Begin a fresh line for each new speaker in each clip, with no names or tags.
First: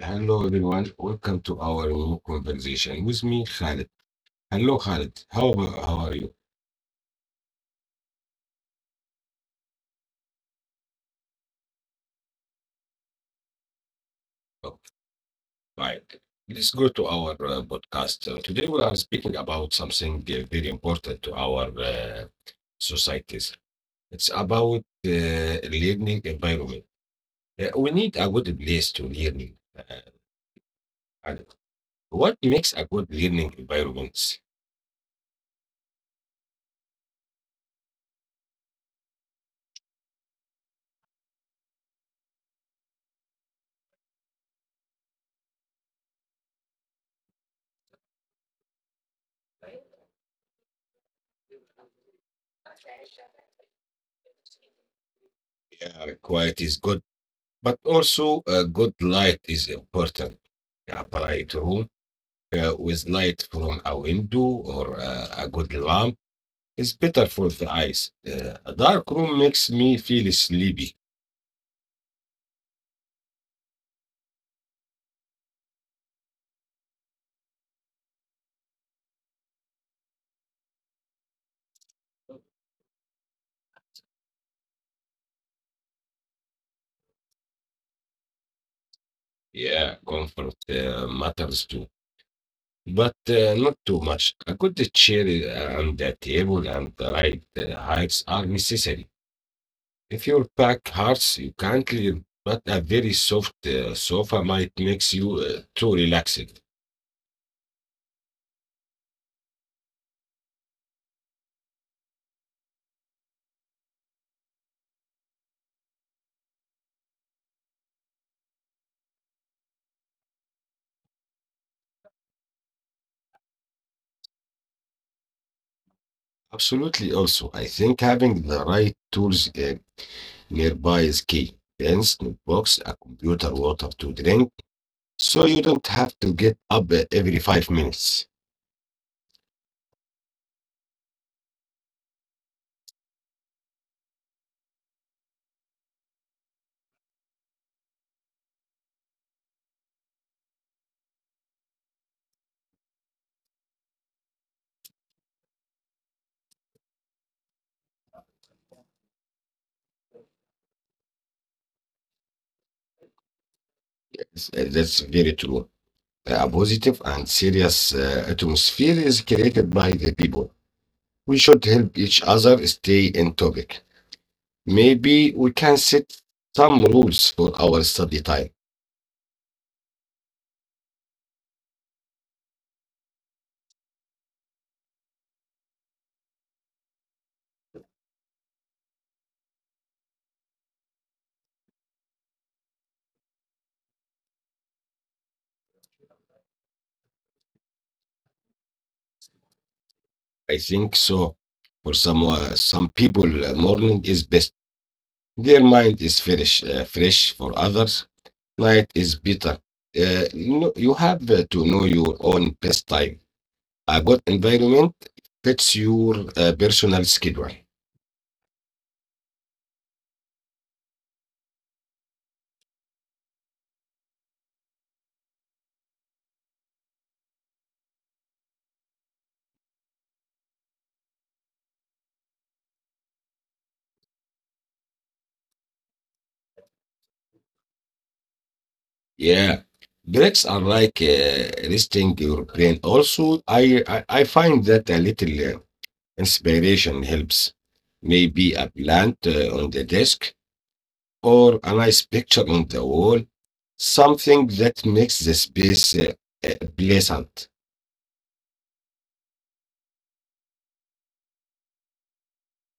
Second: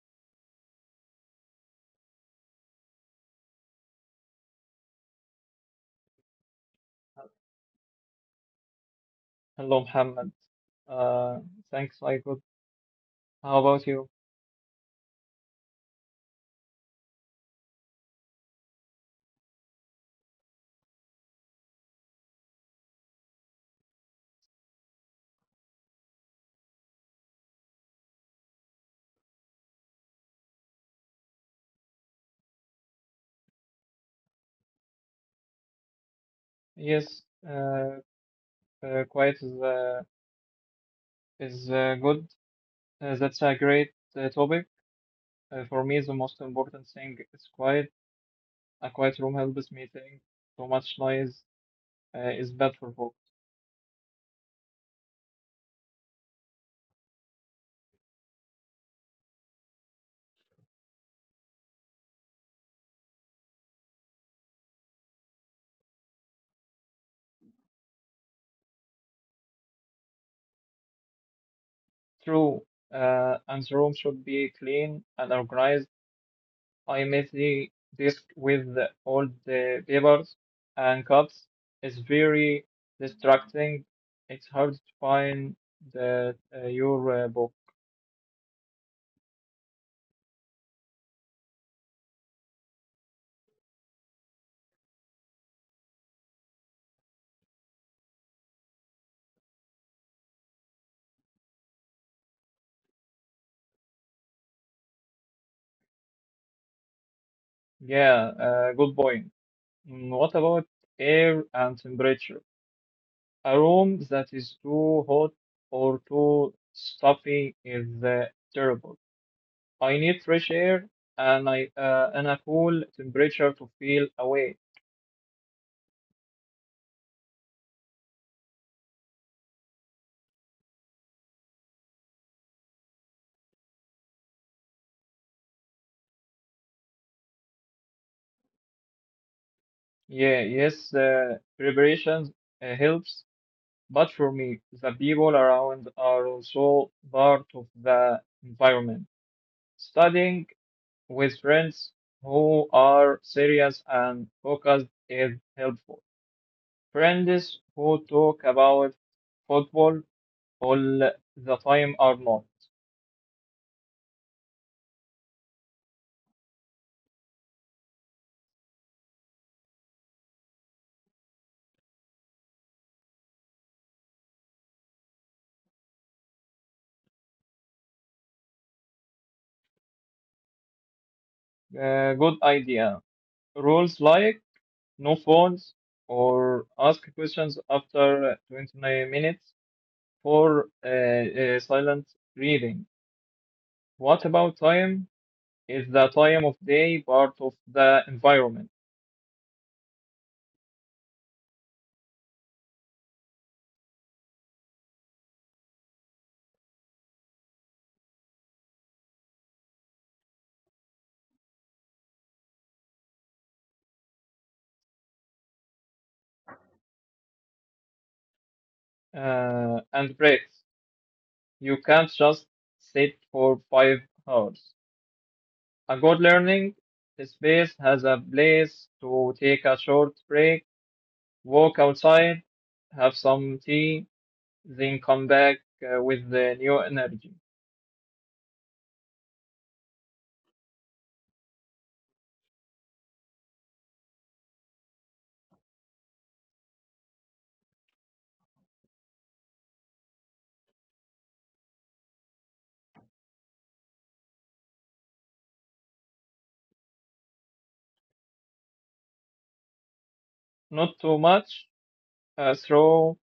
Hello, everyone. Welcome to our new conversation with me, Khalid. Hello, Khalid. How are you?
Hello, Mohammed. Uh, Thanks, Michael. How about you?
Oh, fine. Let's go to our podcast. Today, we are speaking about something very important to our societies. It's about learning environment. We need a good place to learn. And what makes a good learning environment?
Yes, uh, quiet is good. That's a great topic. For me, the most important thing is quiet. A quiet room helps me think. Too much noise is bad for focus.
Yeah, quiet is good, but also a good light is important. A bright room with light from a window or a good lamp is better for the eyes. A dark room makes me feel sleepy.
True, and the room should be clean and organized. I messy the with the- all the papers and cups. It's very distracting. It's hard to find your book.
Yeah, comfort matters too, but not too much. A good chair and a table and the right heights are necessary. If you pack hearts, you can't but a very soft sofa might makes you too relaxed.
Yeah, good point. Mm, what about air and temperature? A room that is too hot or too stuffy is terrible. I need fresh air and I and a cool temperature to feel away.
Absolutely. Also, I think having the right tools nearby is key. Pens, notebooks, a computer, water to drink, so you don't have to get up every 5 minutes.
Yeah, yes, preparations helps. But for me, the people around are also part of the environment. Studying with friends who are serious and focused is helpful. Friends who talk about football all the time are not.
That's very true. A positive and serious atmosphere is created by the people. We should help each other stay in topic. Maybe we can set some rules for our study time.
Good idea. Rules like no phones or ask questions after 20 minutes for silent reading. What about time? Is the time of day part of the environment
I think so. For some people, morning is best. Their mind is fresh. Fresh for others, night is better. You have to know your own best time. A good environment fits your personal schedule.
and breaks? You can't just sit for 5 hours. A good learning space has a place to take a short break, walk outside, have some tea, then come back with the new energy.
Yeah, breaks are like resting your brain. Also, I find that a little inspiration helps. Maybe a plant on the desk or a nice picture on the wall, something that makes the space pleasant.
Not too much, throw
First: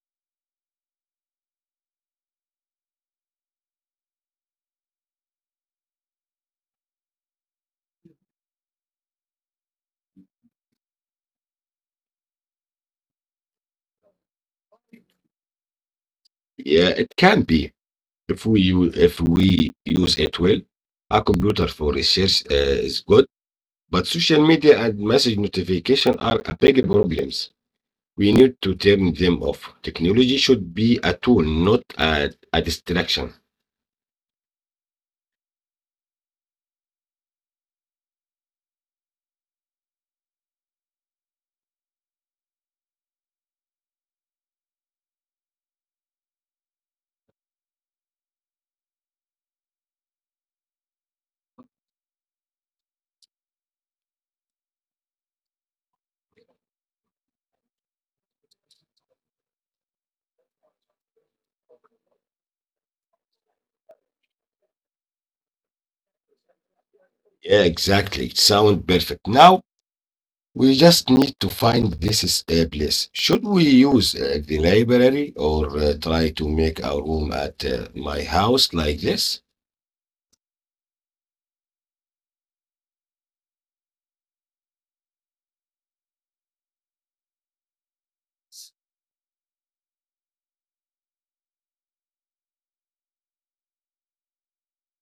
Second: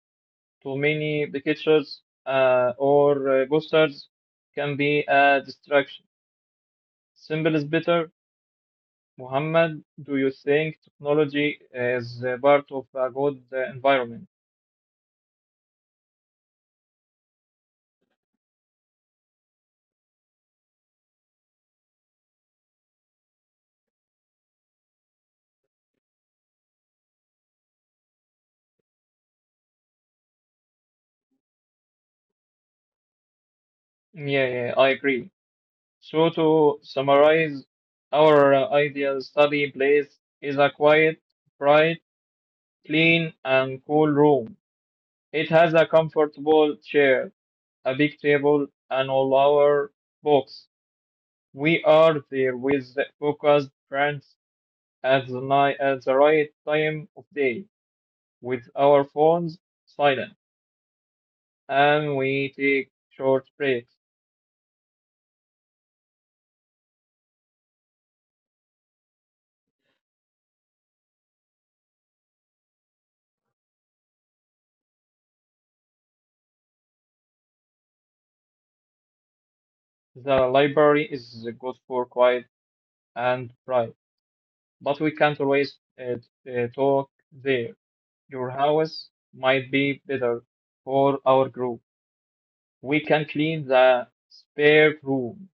too many pictures or posters can be a distraction. Simple is better. Muhammad, do you think technology is part of a good environment?
Yeah, it can be if we use it well. A computer for research is good, but social media and message notification are a big problems. We need to turn them off. Technology should be a tool, not a distraction.
Yeah, I agree. So to summarize, our ideal study place is a quiet, bright, clean and cool room. It has a comfortable chair, a big table and all our books. We are there with the focused friends at the night at the right time of day with our phones silent, and we take short breaks.
Yeah, exactly. Sound perfect now. We just need to find this is a place. Should we use the library or try to make a room at my house like this?
The library is good for quiet and private, but we can't always talk there. Your house might be better for our group. We can clean the spare room,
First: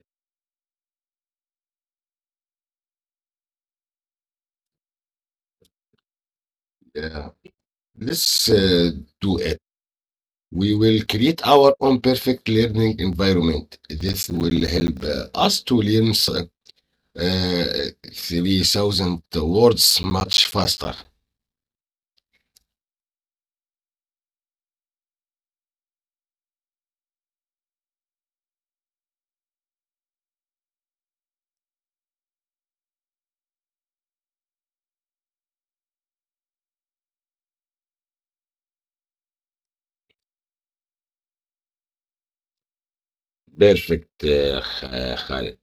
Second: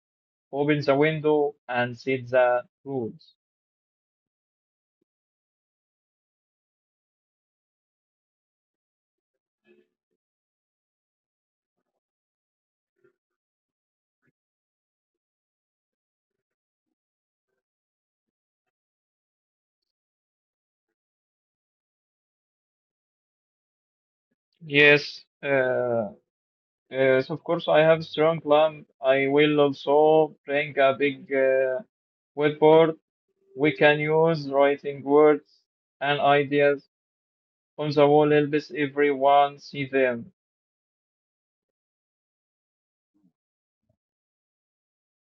open the window, and set the rules.
Yeah, let's do it. We will create our own perfect learning environment. This will help us to learn uh, 3,000 words much faster.
Yes, uh, yes, of course, I have strong plan. I will also bring a big whiteboard. We can use writing words and ideas on the wall helps everyone see them.
Perfect, Khalid.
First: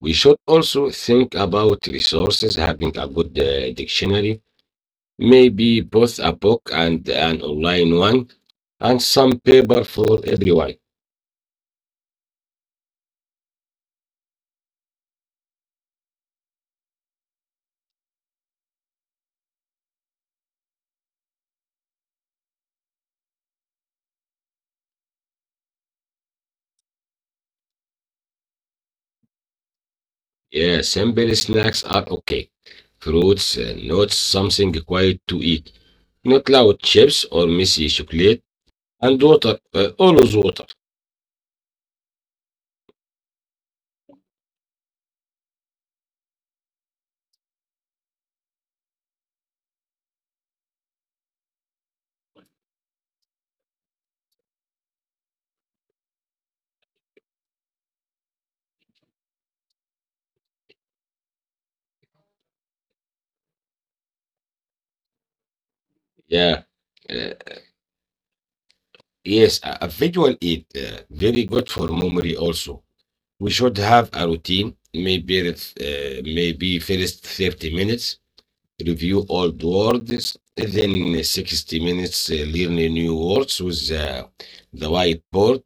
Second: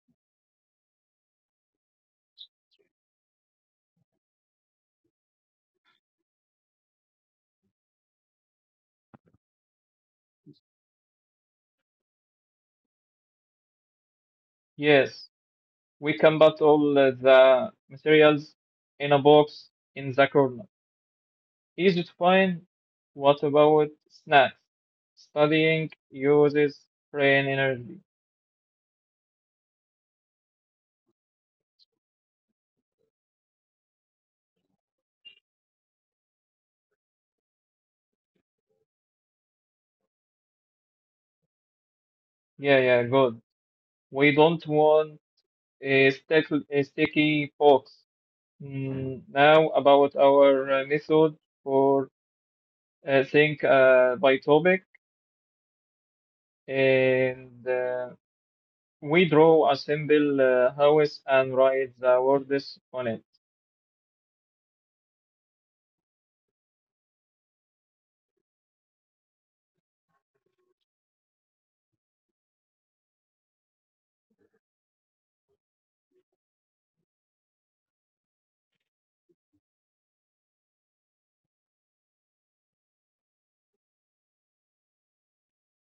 We should also think about resources, having a good dictionary, maybe both a book and an online one, and some paper for everyone.
Yes, we can put all the materials in a box in the corner. Easy to find. What about snacks? Studying uses brain energy.
Yeah, simple snacks are okay. Fruits, nuts, something quiet to eat. Not loud chips or messy chocolate. And Għal-votak, olu votak.
Yeah, good. We don't want a sticky box. Mm, now about our method for think by topic, and we draw a simple house and write the words on it.
Yeah. Uh, yes, a visual aid very good for memory also. We should have a routine, maybe first 30 minutes review old words, then 60 minutes learn new words with the whiteboard,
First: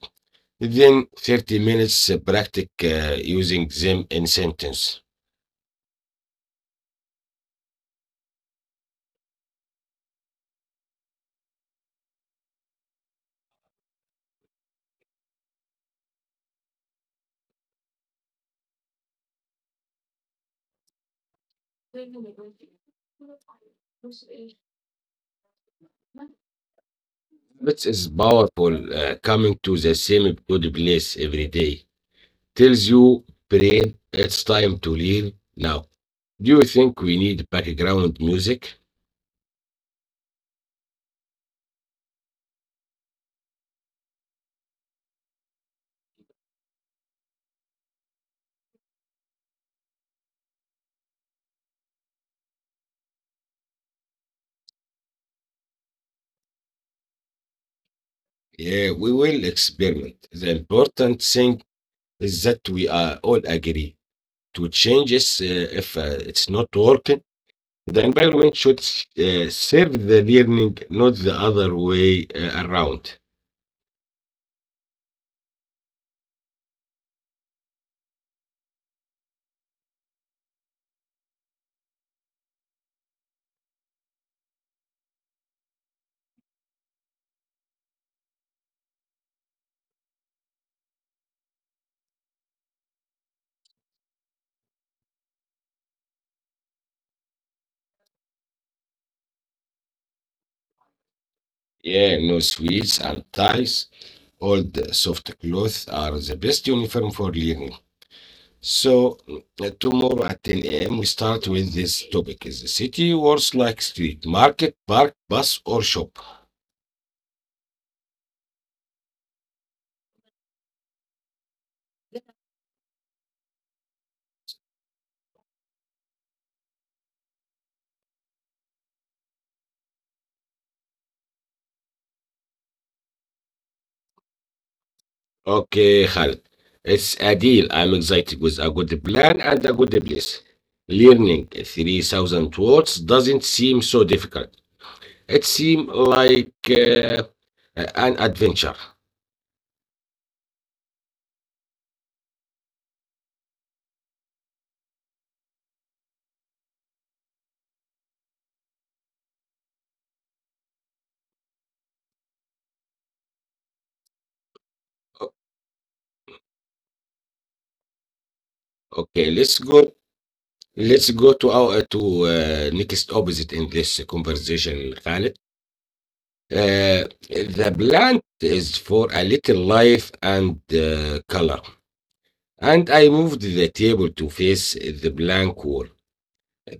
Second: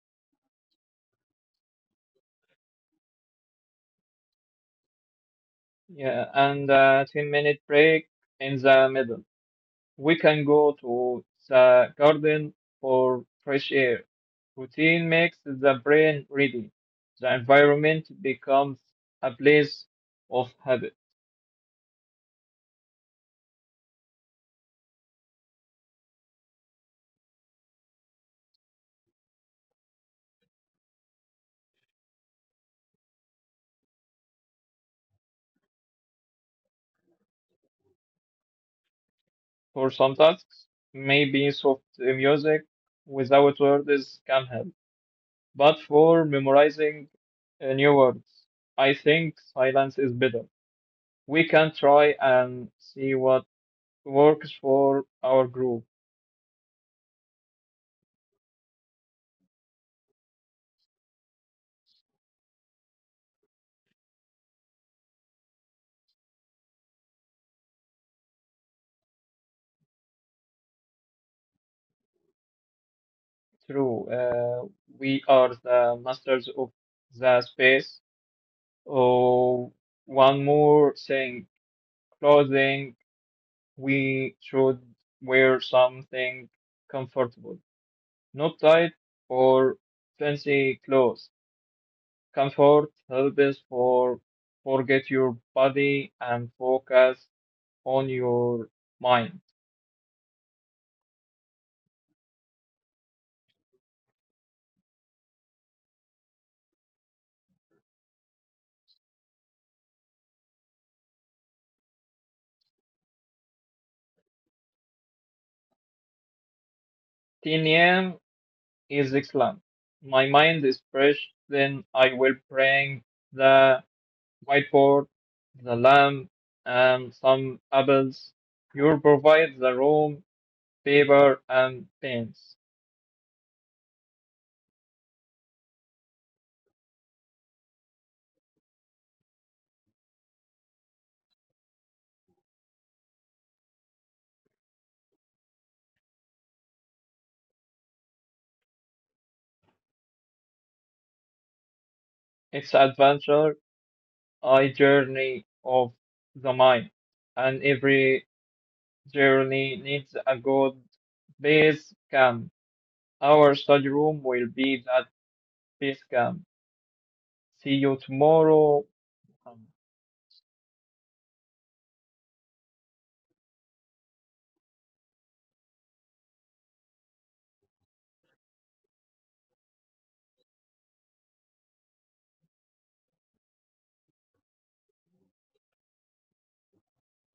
then 50 minutes practice using them in sentence.
Yeah, and a 10-minute break in the middle. We can go to the garden for fresh air. Routine makes the brain ready. The environment becomes a place of habit.
Habits is powerful. Coming to the same good place every day tells you, brain, it's time to leave now. Do you think we need background music?
For some tasks, maybe soft music without words can help. But for memorizing new words, I think silence is better. We can try and see what works for our group.
Yeah, we will experiment. The important thing is that we are all agree. To change is if it's not working. The environment should serve the learning, not the other way around.
True, we are the masters of the space. Oh, one more thing, clothing. We should wear something comfortable, not tight or fancy clothes. Comfort helps us for forget your body and focus on your mind.
Yeah, no sweets and ties. Old soft clothes are the best uniform for learning. So tomorrow at 10 a.m. we start with this topic. Is the city works like street, market, park, bus, or shop?
10 a.m. is excellent. My mind is fresh, then I will bring the whiteboard, the lamp, and some apples. You provide the room, paper, and pens.
Okay, Khaled. It's a deal. I'm excited with a good plan and a good place. Learning 3,000 words doesn't seem so difficult. It seems like an adventure.
It's adventure, a journey of the mind, and every journey needs a good base camp. Our study room will be that
O-
base camp. See you tomorrow.
Okay, let's
Um,
go. Let's go to our to next opposite in this conversation, Khaled. Uh, the plant is for a little life and color. And I moved the table to face the blank wall.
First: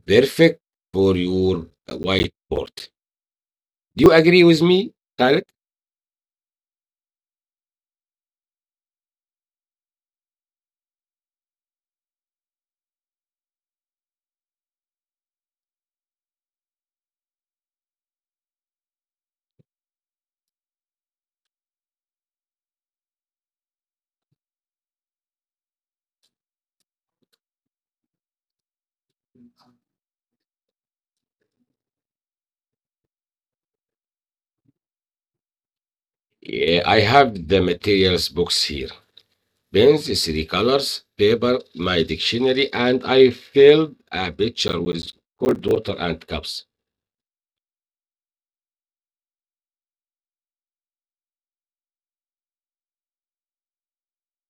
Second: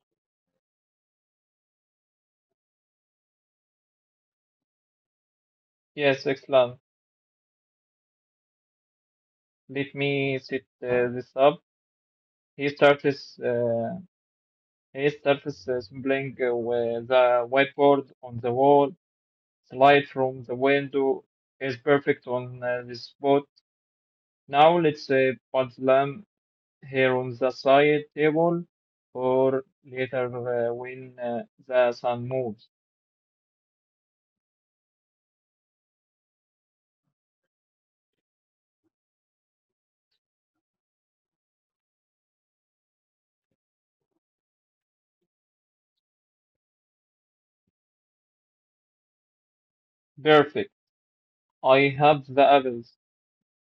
Perfect for your whiteboard. Do you agree with me, Khaled?
yes, excellent. Let me set this up. He starts. Uh, he starts scribbling with the whiteboard on the wall. The light from the window is perfect on this spot. Now let's put them here on the side table or later when the sun moves.
Yeah, I have the materials box here. Pens, three colors, paper, my dictionary, and I filled a picture with cold water and cups.
Perfect. I have the apples.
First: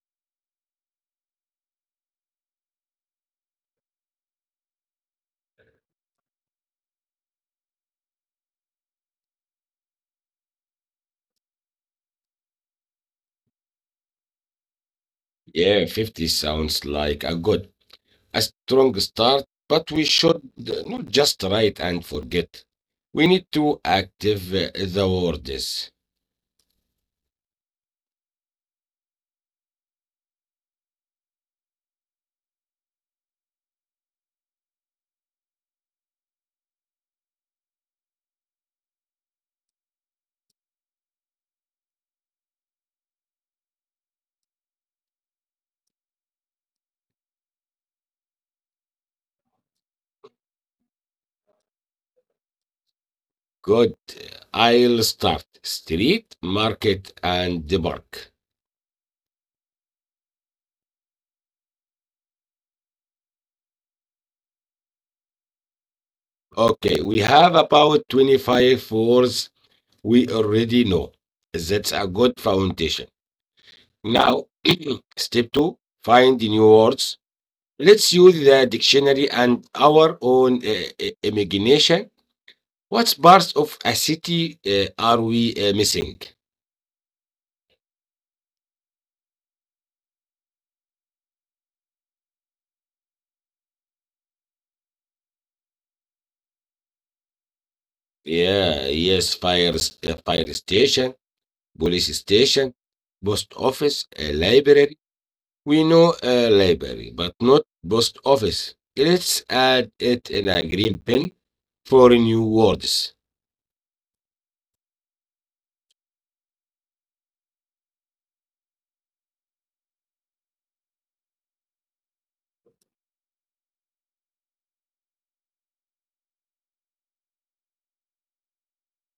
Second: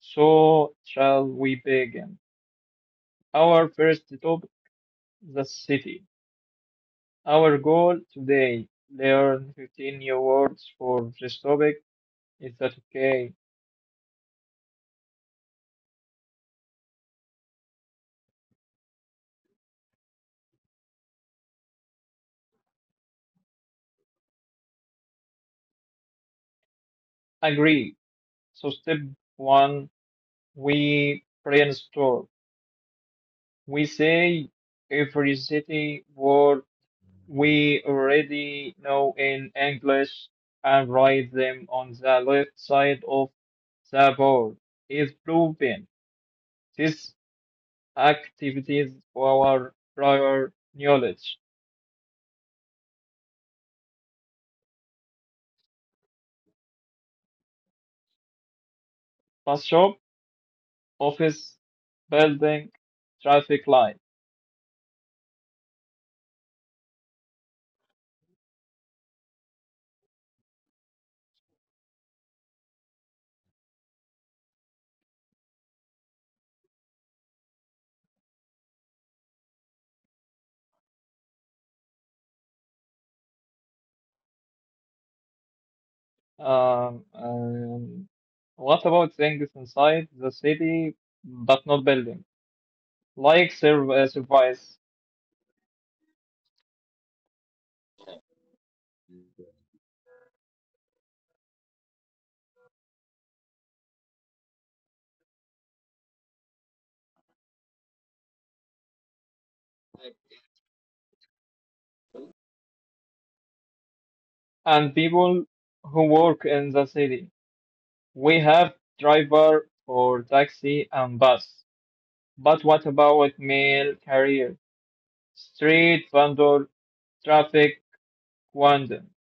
So shall we begin? Our first topic, the city. Our goal today, learn 15 new words for this topic. Is that okay?
Yeah, 50 sounds like a strong start, but we should not just write and forget. We need to active the words.
Agree. So step one, we brainstorm. We say every city word we already know in English and write them on the left side of the board. Is proven these activities our prior knowledge.
Good. I'll start. Street, market, and the park.
Bus shop, office, building, traffic light.
Okay, we have about 25 words we already know. That's a good foundation. Now, step two find the new words. Let's use the dictionary and our own imagination. What parts of a city are we missing?
Um, um, what about things inside the city but not building? Like service
Yeah, yes, fire station, police station, post office, a library. We know a library, but not post office. Let's add it in a green pen for new words.
and people who work in the city. We have driver for taxi and bus. But what about mail carrier, street vendor, traffic quantum?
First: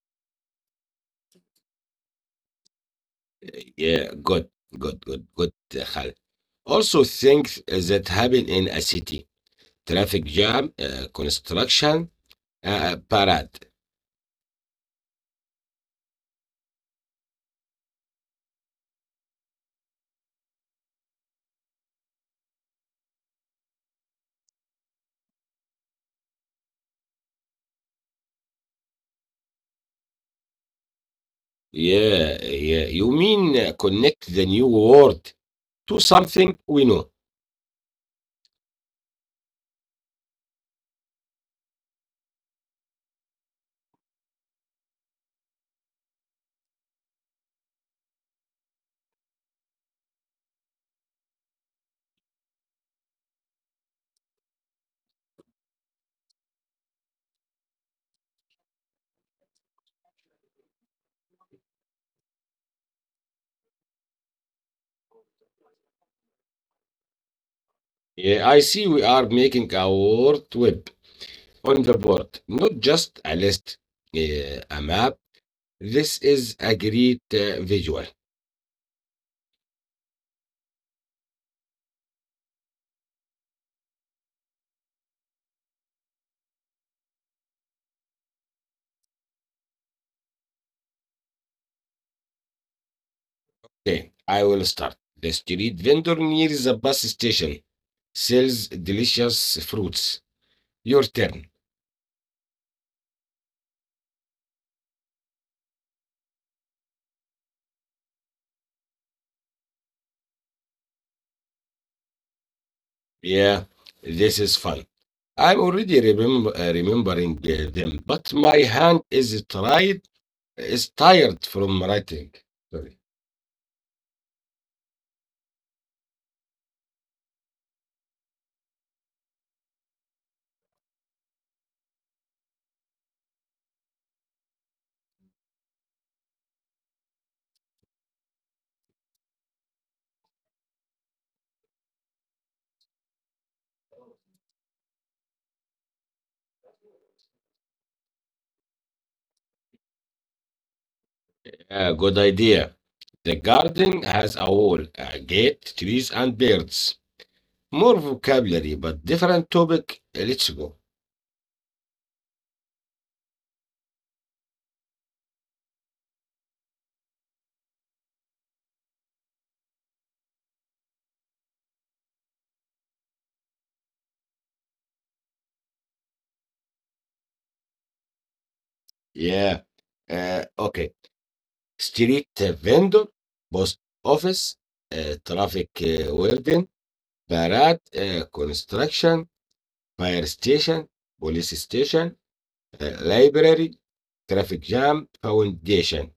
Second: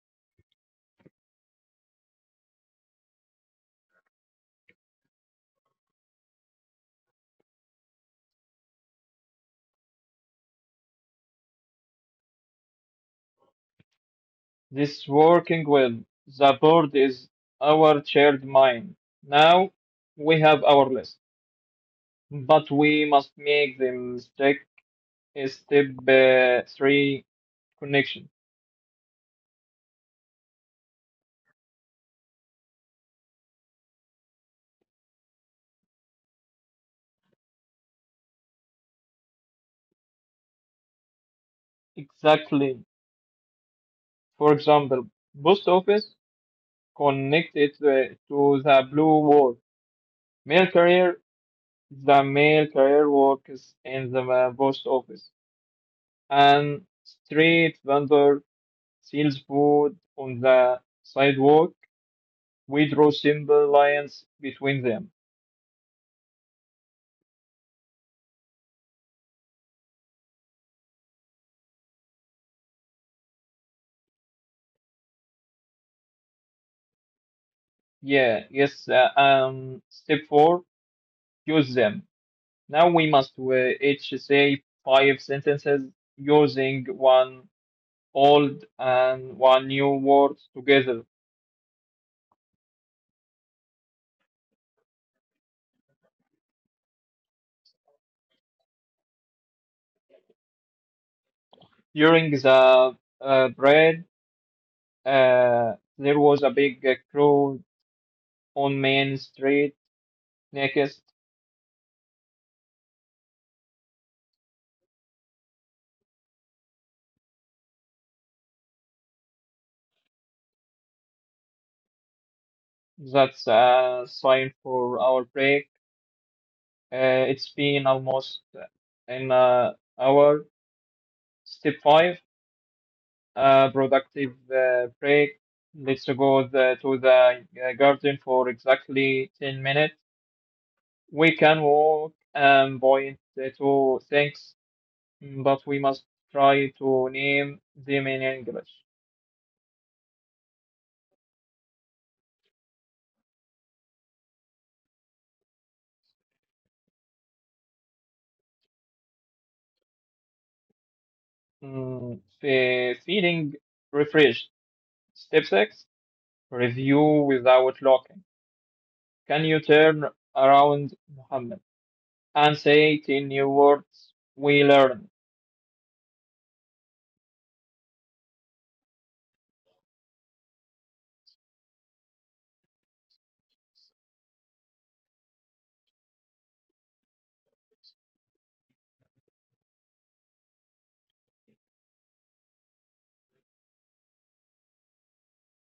Yeah, good, Khaled. Also, things that happen in a city traffic jam, construction, parade.
This working with the board is our shared mind. Now we have our list, but we must make the mistake is step three connection.
Yeah. You mean connect the new word to something we know.
Exactly. For example, post office connected to the blue wall. Mail carrier. The mail carrier works in the post office, and street vendor sells food on the sidewalk. We draw simple lines between them.
Yeah, I see we are making a word web on the board, not just a list, a map. This is a great visual.
Yeah, yes, step four, use them. Now we must each say five sentences using one old and one new word together.
Okay, I will start. The street vendor near the bus station sells delicious fruits. Your turn.
During the bread, uh, there was a big crowd on Main Street next.
Yeah, this is fun. I'm already remembering them, but my hand is tired from writing. Sorry.
That's a sign for our break. It's been almost an hour. Step five, productive break. Let's go to the garden for exactly 10 minutes. We can walk and point to things, but we must try to name them in English.
Yeah, good idea. The garden has a wall, a gate, trees, and birds. More vocabulary, but different topic. Let's go.
Feeling refreshed. Step six, review without locking. Can you turn around, Muhammad, and say 10 new words we learned?
Yeah. Okay. Street vendor, post office, traffic warden, parade, construction, fire station, police station, library, traffic jam, foundation.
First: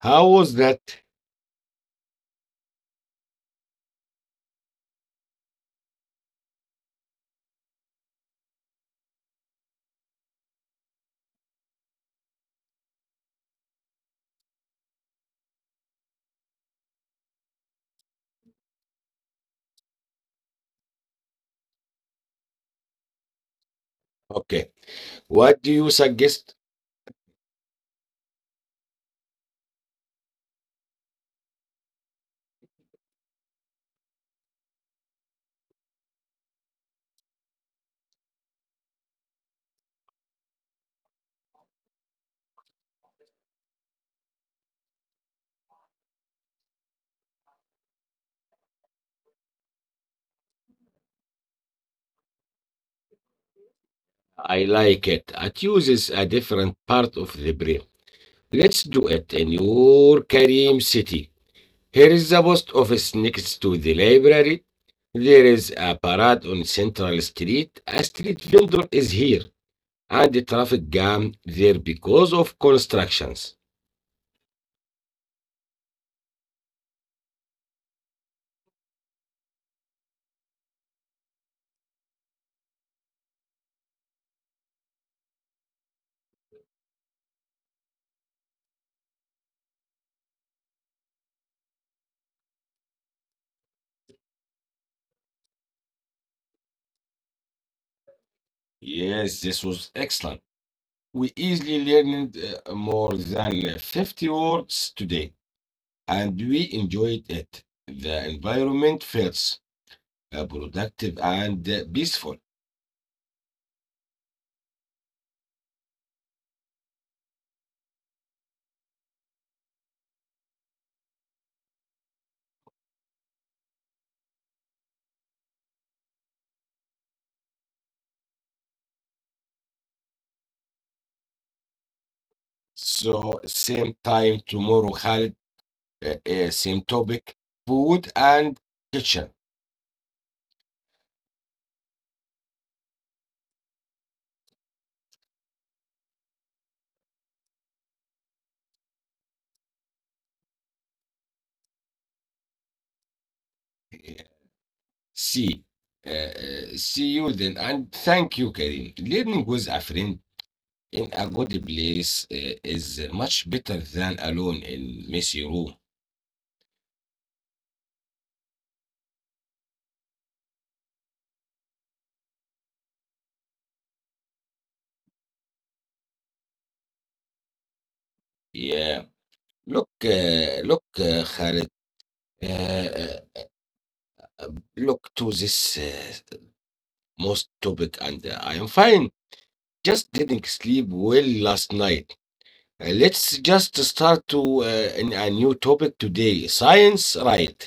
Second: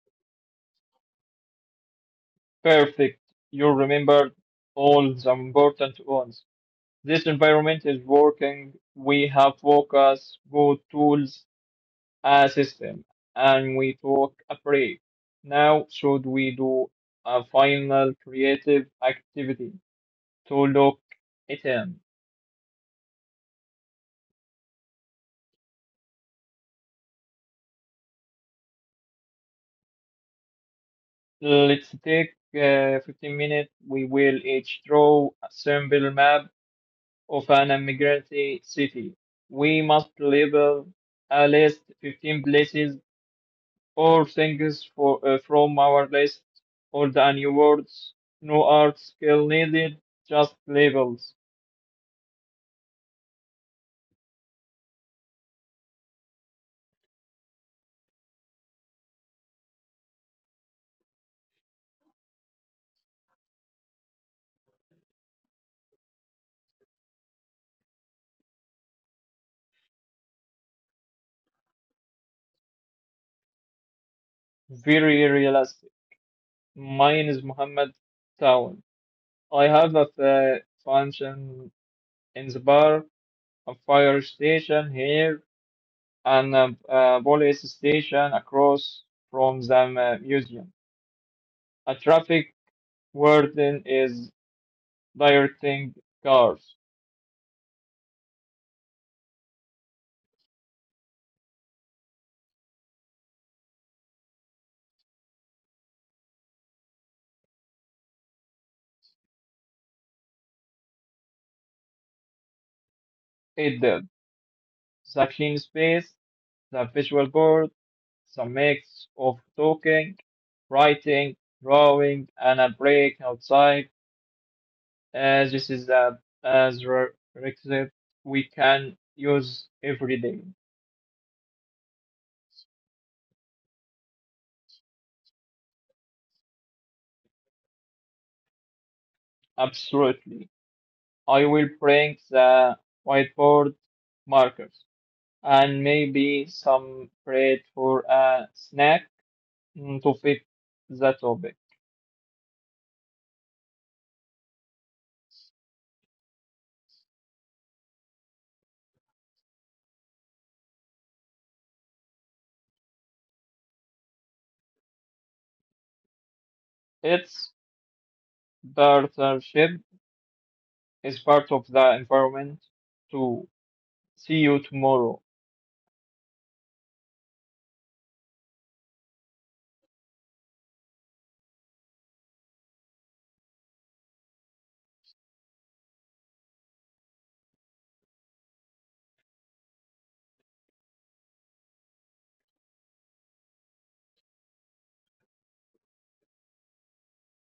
How was that?
Perfect. You remembered all the important ones. This environment is working. We have focus, good tools, a system, and we took a break. Now, should we do a final creative activity to look it in?
Okay. What do you suggest?
Let's take 15 minutes. We will each draw a simple map of an immigrant city. We must label at least 15 places or things from our list or the new words. No art skill needed, just labels.
I like it. It uses a different part of the brain. Let's do it in your Karim city. Here is the post office next to the library. There is a parade on Central Street. A street vendor is here, and the traffic jam there because of constructions.
Very realistic. Mine is Muhammad Town. I have a function in the bar, a fire station here and police station across from the museum. A traffic warden is directing cars.
Yes, this was excellent. We easily learned more than 50 words today. And we enjoyed it. The environment felt productive and peaceful.
It did. The clean space, the visual board, the mix of talking, writing, drawing, and a break outside. This is a as re- requisite we can use every day.
So, same time tomorrow, Khalid, same topic, food and kitchen.
Absolutely. I will bring the whiteboard markers, and maybe some bread for a snack to fit the topic.
Uh, See, See you then, and thank you, Karim. Learning with a friend in a good place is much better than alone in messy room.
Its partnership is part of the environment to see you tomorrow.
Yeah. Look, Khalid. Uh, uh, Look to this most topic, and I am fine. Just didn't sleep well last night. Let's just start to in a new topic today. Science, right?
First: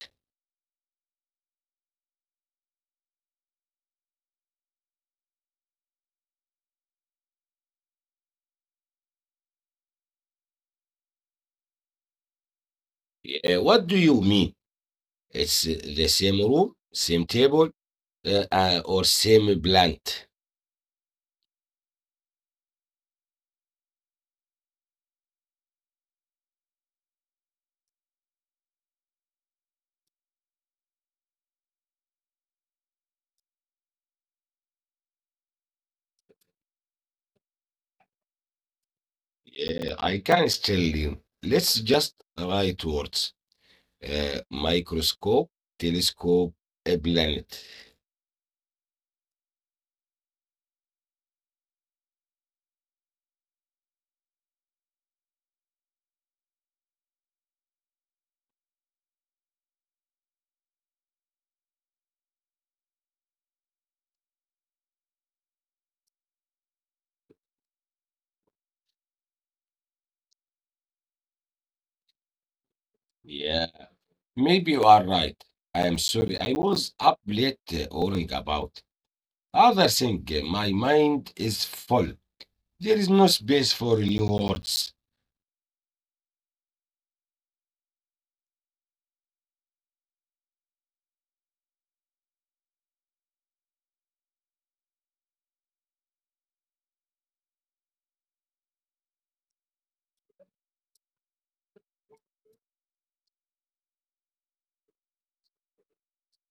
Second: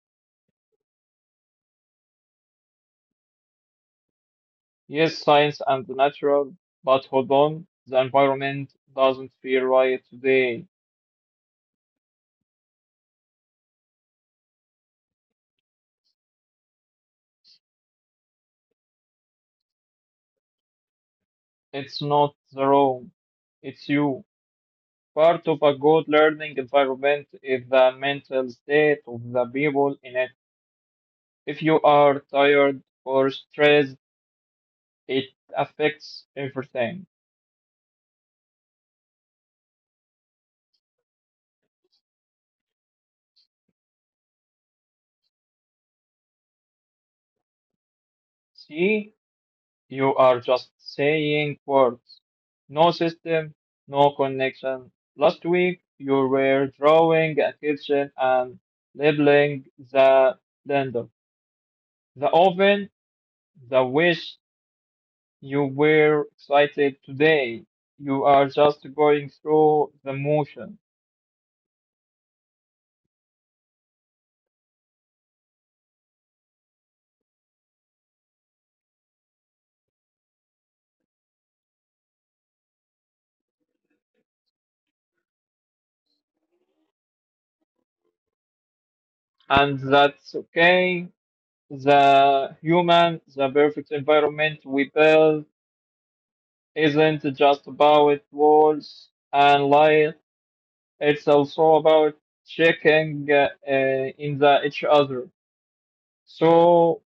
Yes, science and the natural, but hold on, the environment doesn't feel right today.
What do you mean? It's the same room, same table, or same plant?
It's not the room, it's you. Part of a good learning environment is the mental state of the people in it. If you are tired or stressed, it affects everything.
I can still you. Let's just write words. Microscope, telescope, a planet.
See, you are just saying words. No system, no connection. Last week, you were drawing a kitchen and labeling the blender, the oven, the wish. You were excited today. You are just going through the motion.
Yeah, maybe you are right. I am sorry. I was up late worrying about other thing. My mind is full. There is no space for new words.
And that's okay. The human, the perfect environment we build isn't just about walls and light. It's also about checking in the each other. So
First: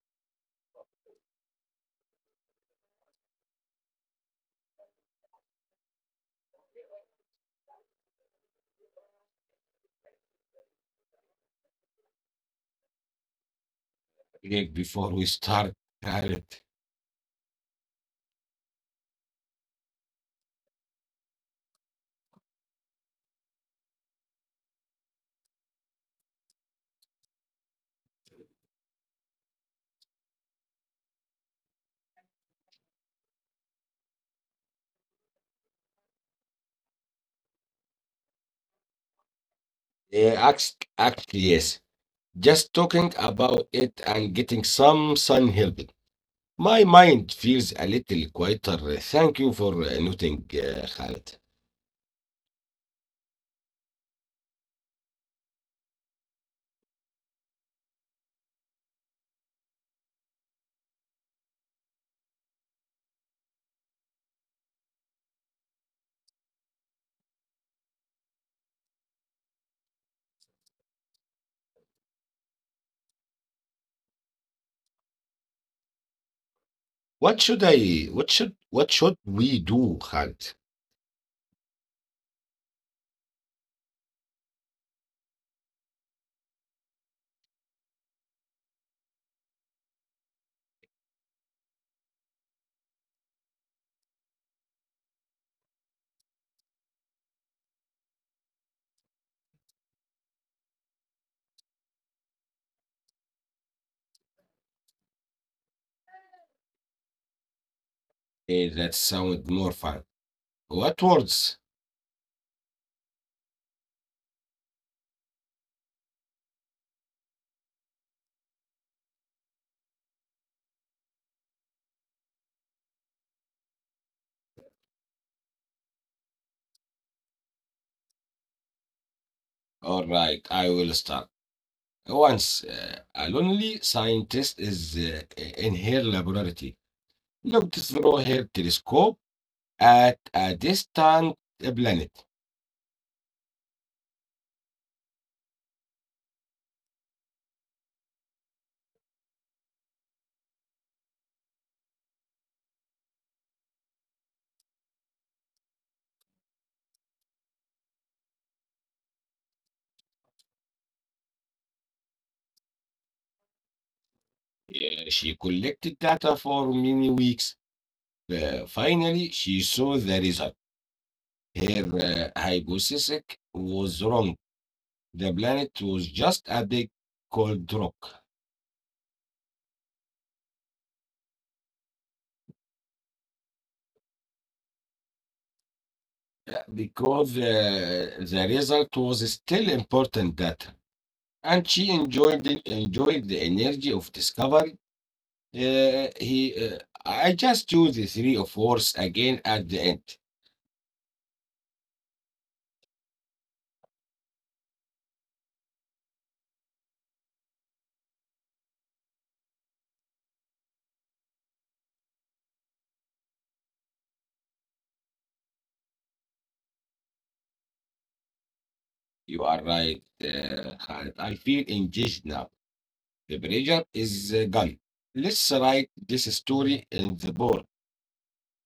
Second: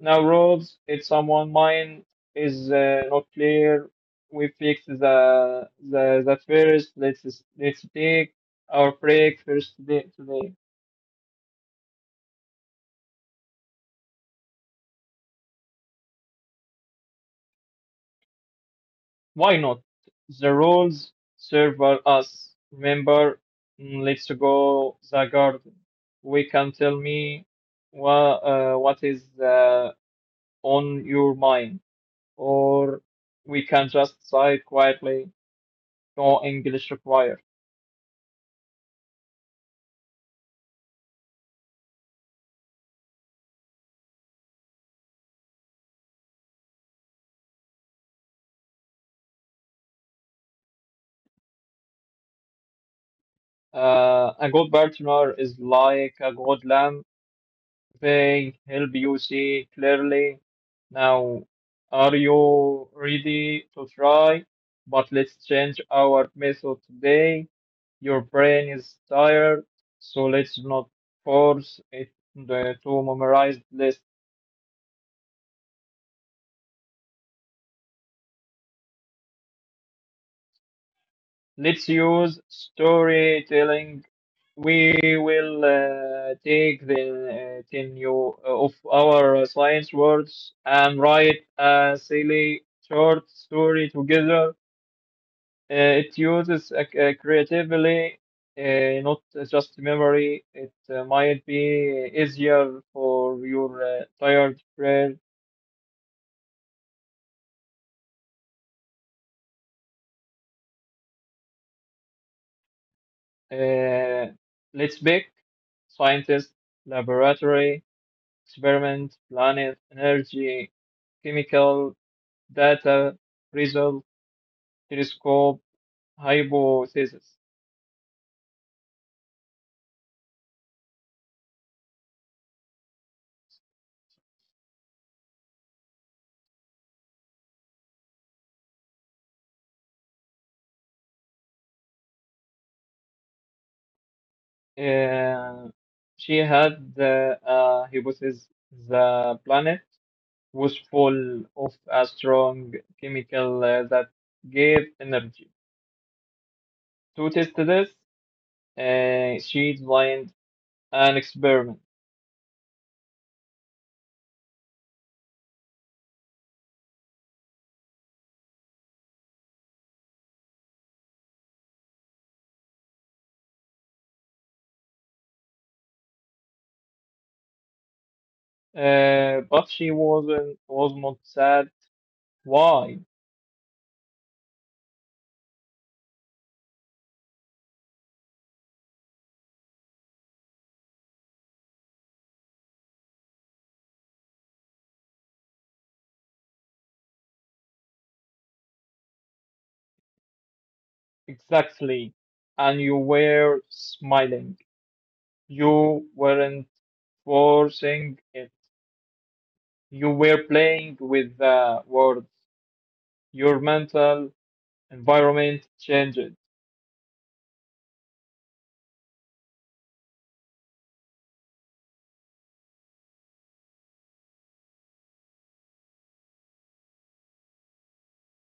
now roads, if someone mind is not clear, we fix the that first. Let's take our break first day today.
Like before we start, Garrett.
Why not? The rules serve us. Remember, let's go the garden. We can tell me what is on your mind, or we can just sigh quietly. No English required.
Yes. Just talking about it and getting some sun help. My mind feels a little quieter. Thank you for noting, Khaled.
A good partner is like a good lamb. They help you see clearly. Now, are you ready to try? But let's change our method today. Your brain is tired, so let's not force to memorize this.
What should I? What should? What should we do, Khaled?
Let's use storytelling. We will take the 10 new of our science words and write a silly short story together. It uses creatively, not just memory. It might be easier for your tired brain.
Eh, that sounds more fun. What words?
Uh, let's pick scientist, laboratory, experiment, planet, energy, chemical, data, result, telescope, hypothesis.
All right, I will start. Once a lonely scientist is in her laboratory, looked through her telescope at a distant planet.
Uh, she had the hypothesis, the planet was full of a strong chemical that gave energy. To test this, she designed an experiment,
She collected data for many weeks. Finally, she saw the result. Her hypothesis was wrong. The planet was just a big cold rock.
but she was not sad. Why
Yeah, because the result was still important data. And she enjoyed the energy of discovery. Uh, he, uh, I just used the three of words again at the end.
exactly? And you were smiling. You weren't forcing it. You were playing with the words. Your mental environment changed.
You are right, Khaled. I feel engaged now. The pressure is gone. Let's write this story in the board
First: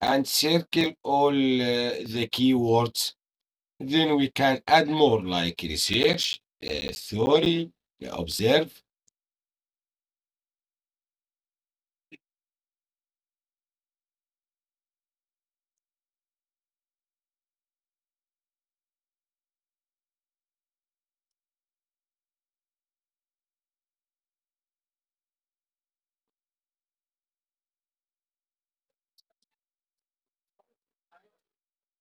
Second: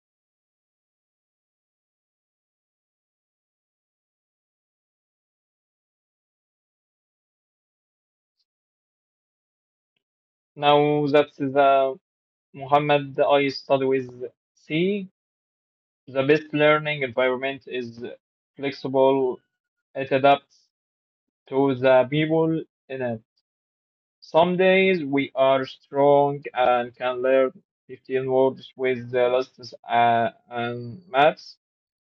and circle all the keywords. Then we can add more like research, theory, observe.
Now that's the Muhammad, I study with C. The best learning environment is flexible. It adapts to the people in it. Some days we are strong and can learn 15 words with the lists and maths.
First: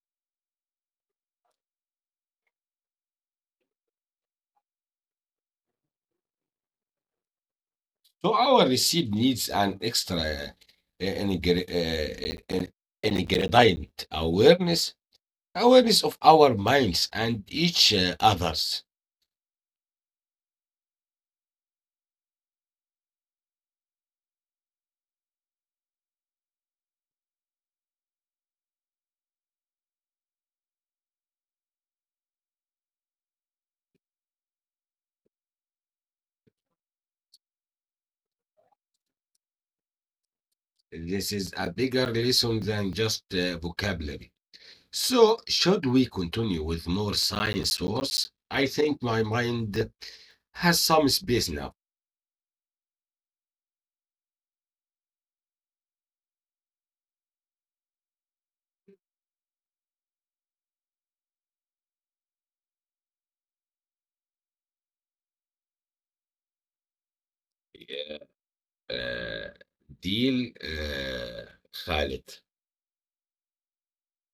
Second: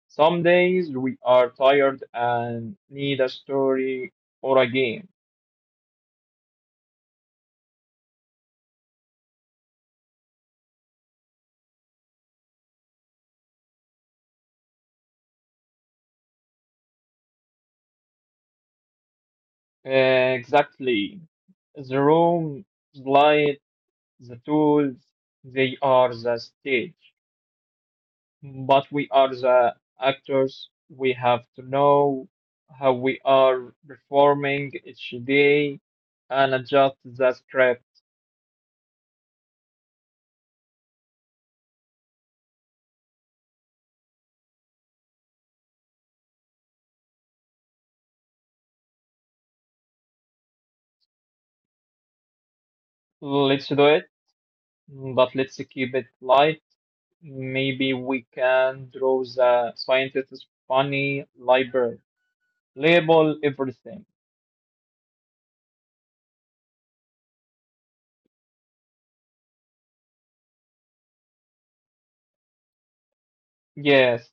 Some days we are tired and need a story or a game.
So our recipe needs an extra ingre- uh, uh, ingredient awareness, awareness of our minds and each others.
Exactly. The room, the light, the tools, they are the stage, but we are the actors. We have to know how we are performing each day and adjust the script.
This is a bigger lesson than just vocabulary. So, should we continue with more science words? I think my mind has some space now.
Let's do it, but let's keep it light. Maybe we can draw the scientist's funny library, label everything.
Uh, Deal, Khalid.
Yes,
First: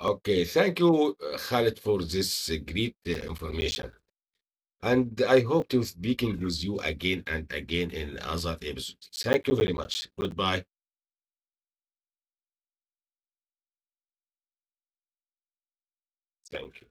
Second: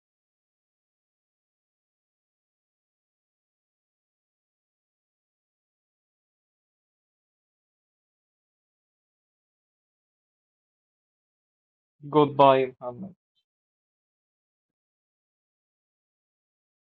Okay, thank you, Khalid, for this great information. And I hope to speaking with you again and again in other episodes. Thank you very much. Goodbye.
goodbye, Muhammad.
Thank you.